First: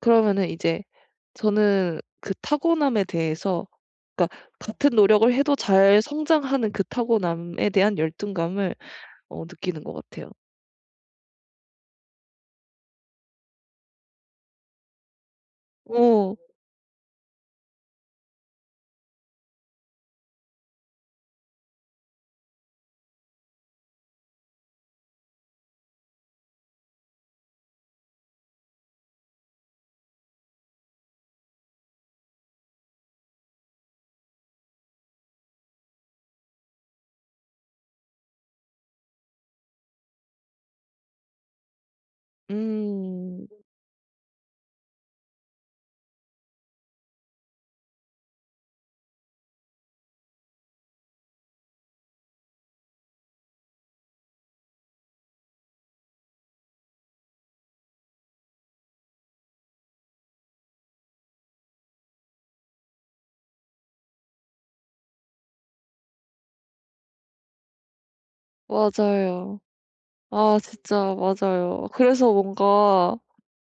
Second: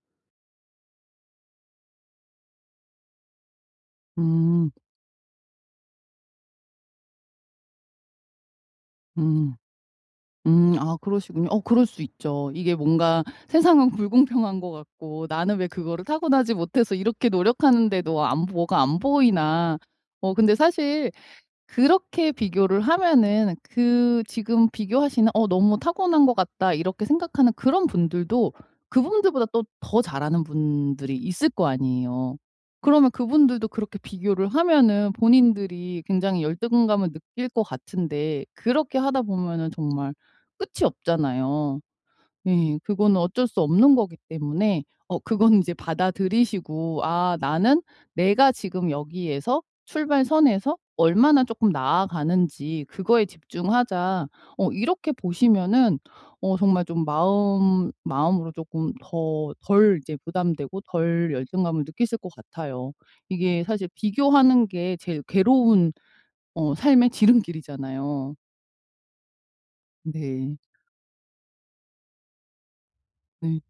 그러면은 이제 저는 그 타고남에 대해서 그니까 음. 같은 노력을 해도 잘 성장하는 그 타고남에 대한 열등감을 어 음. 느끼는 것 같아요. 음 아 그러시군요. 어 그럴 수 있죠. 이게 뭔가 세상은 불공평한 것 같고 '나는 왜 그거를 어. 타고나지 못해서 이렇게 노력하는데도 안 보 뭐가 안 보이나?' 어 근데 사실 그렇게 비교를 하면은 그 지금 비교하시는 '어 너무 타고난 것 같다.' 이렇게 생각하는 그런 분들도 그분들보다 더 잘하는 분들이 있을 거 아니에요. 그러면 그분들도 그렇게 비교를 하면은 본인들이 굉장히 열등감을 느낄 것 같은데 그렇게 하다 보면은 정말 끝이 없잖아요. 예. 그거는 어쩔 음. 수 없는 거기 때문에 어 그건 인제 받아들이시고 '아 나는 내가 지금 여기에서 출발선에서 얼마나 쪼끔 나아가는지 그거에 집중하자.' 어 이렇게 보시면은 어 정말 좀 마음 마음으로 쪼끔 더 덜 이제 부담되고 덜 열등감을 느끼실 것 같아요. 이게 사실 비교하는 게 제일 괴로운 어 삶의 지름길이잖아요. 맞아요. 네. 아 진짜. 맞아요. 그래서 뭔가 네.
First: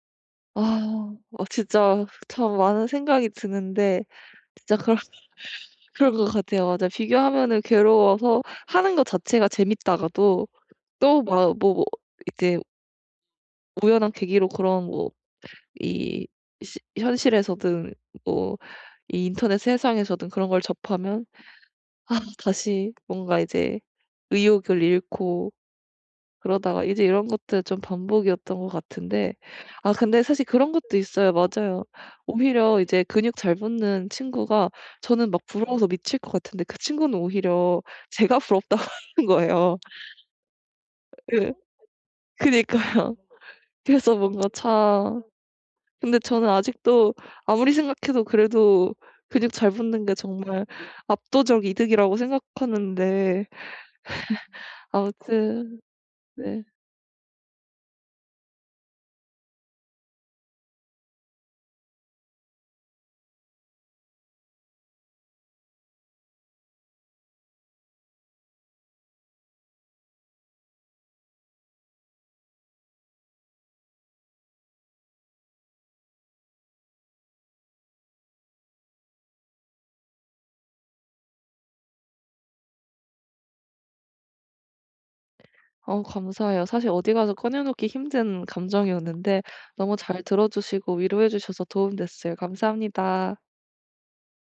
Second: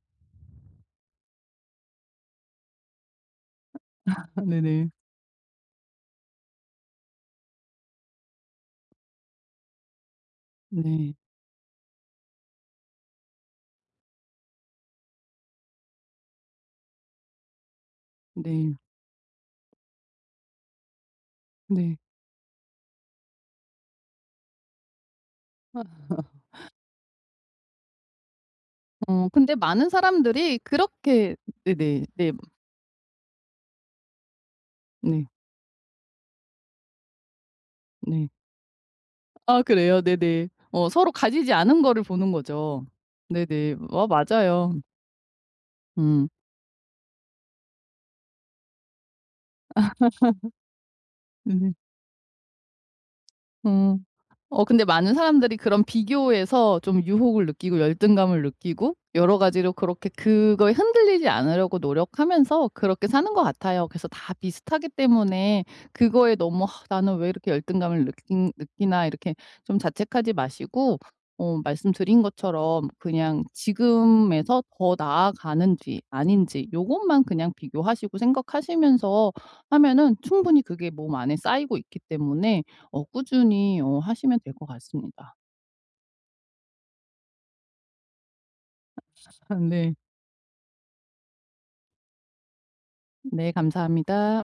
아. 어 진짜 참 많은 생각이 드는데 아 진짜 네네. 그럴 그럴 것 같아요. 맞아요. 비교하면은 괴로워서 하는 거 자체가 재밌다가도 네. 또 막 뭐 이제 우연한 계기로 그런 뭐 이 시 현실에서든 뭐 네. 이 인터넷 세상에서든 그런 걸 접하면 네. 아 다시 뭔가 이제 의욕을 잃고 그러다가 이제 이런 것들 좀 반복이었던 것 어. 같은데 근데 많은 아 근데 사실 사람들이 그런 것도 있어요. 그렇게 맞아요. 네네 네 음. 오히려 이제 근육 잘 붙는 친구가 네. 저는 막 부러워서 미칠 것 같은데 그 친구는 오히려 네. 제가 부럽다고 하는 아 거예요. 그래요. 네네. 어. 서로 어 가지지 예. 않은 거를 보는 거죠. 그니까요. 네네. 어 그래서 뭔가 맞아요. 참. 근데 음. 저는 아직도 아무리 생각해도 그래도 근육 잘 붙는 게 정말 압도적 음. 이득이라고 생각하는데 음. 어 근데 많은 사람들이 아무튼. 그런 네. 비교에서 좀 유혹을 느끼고 열등감을 느끼고 여러 가지로 그렇게 그거에 흔들리지 않으려고 노력하면서 그렇게 사는 것 같아요. 그래서 다 비슷하기 때문에 그거에 너무 '아 나는 왜 이렇게 열등감을 느끼 느끼나.' 이렇게 좀 자책하지 마시고 어 말씀드린 것처럼 그냥 지금에서 더 나아가는지 아닌지 요것만 그냥 비교하시고 생각하시면서 하면은 충분히 그게 몸 안에 쌓이고 있기 때문에 어 꾸준히 어 하시면 될 것 같습니다. 어. 감사해요. 사실 어디 가서 꺼내 놓기 힘든 감정이었는데 네. 너무 잘 들어 주시고 위로해 주셔서 도움 됐어요. 감사합니다. 네 감사합니다.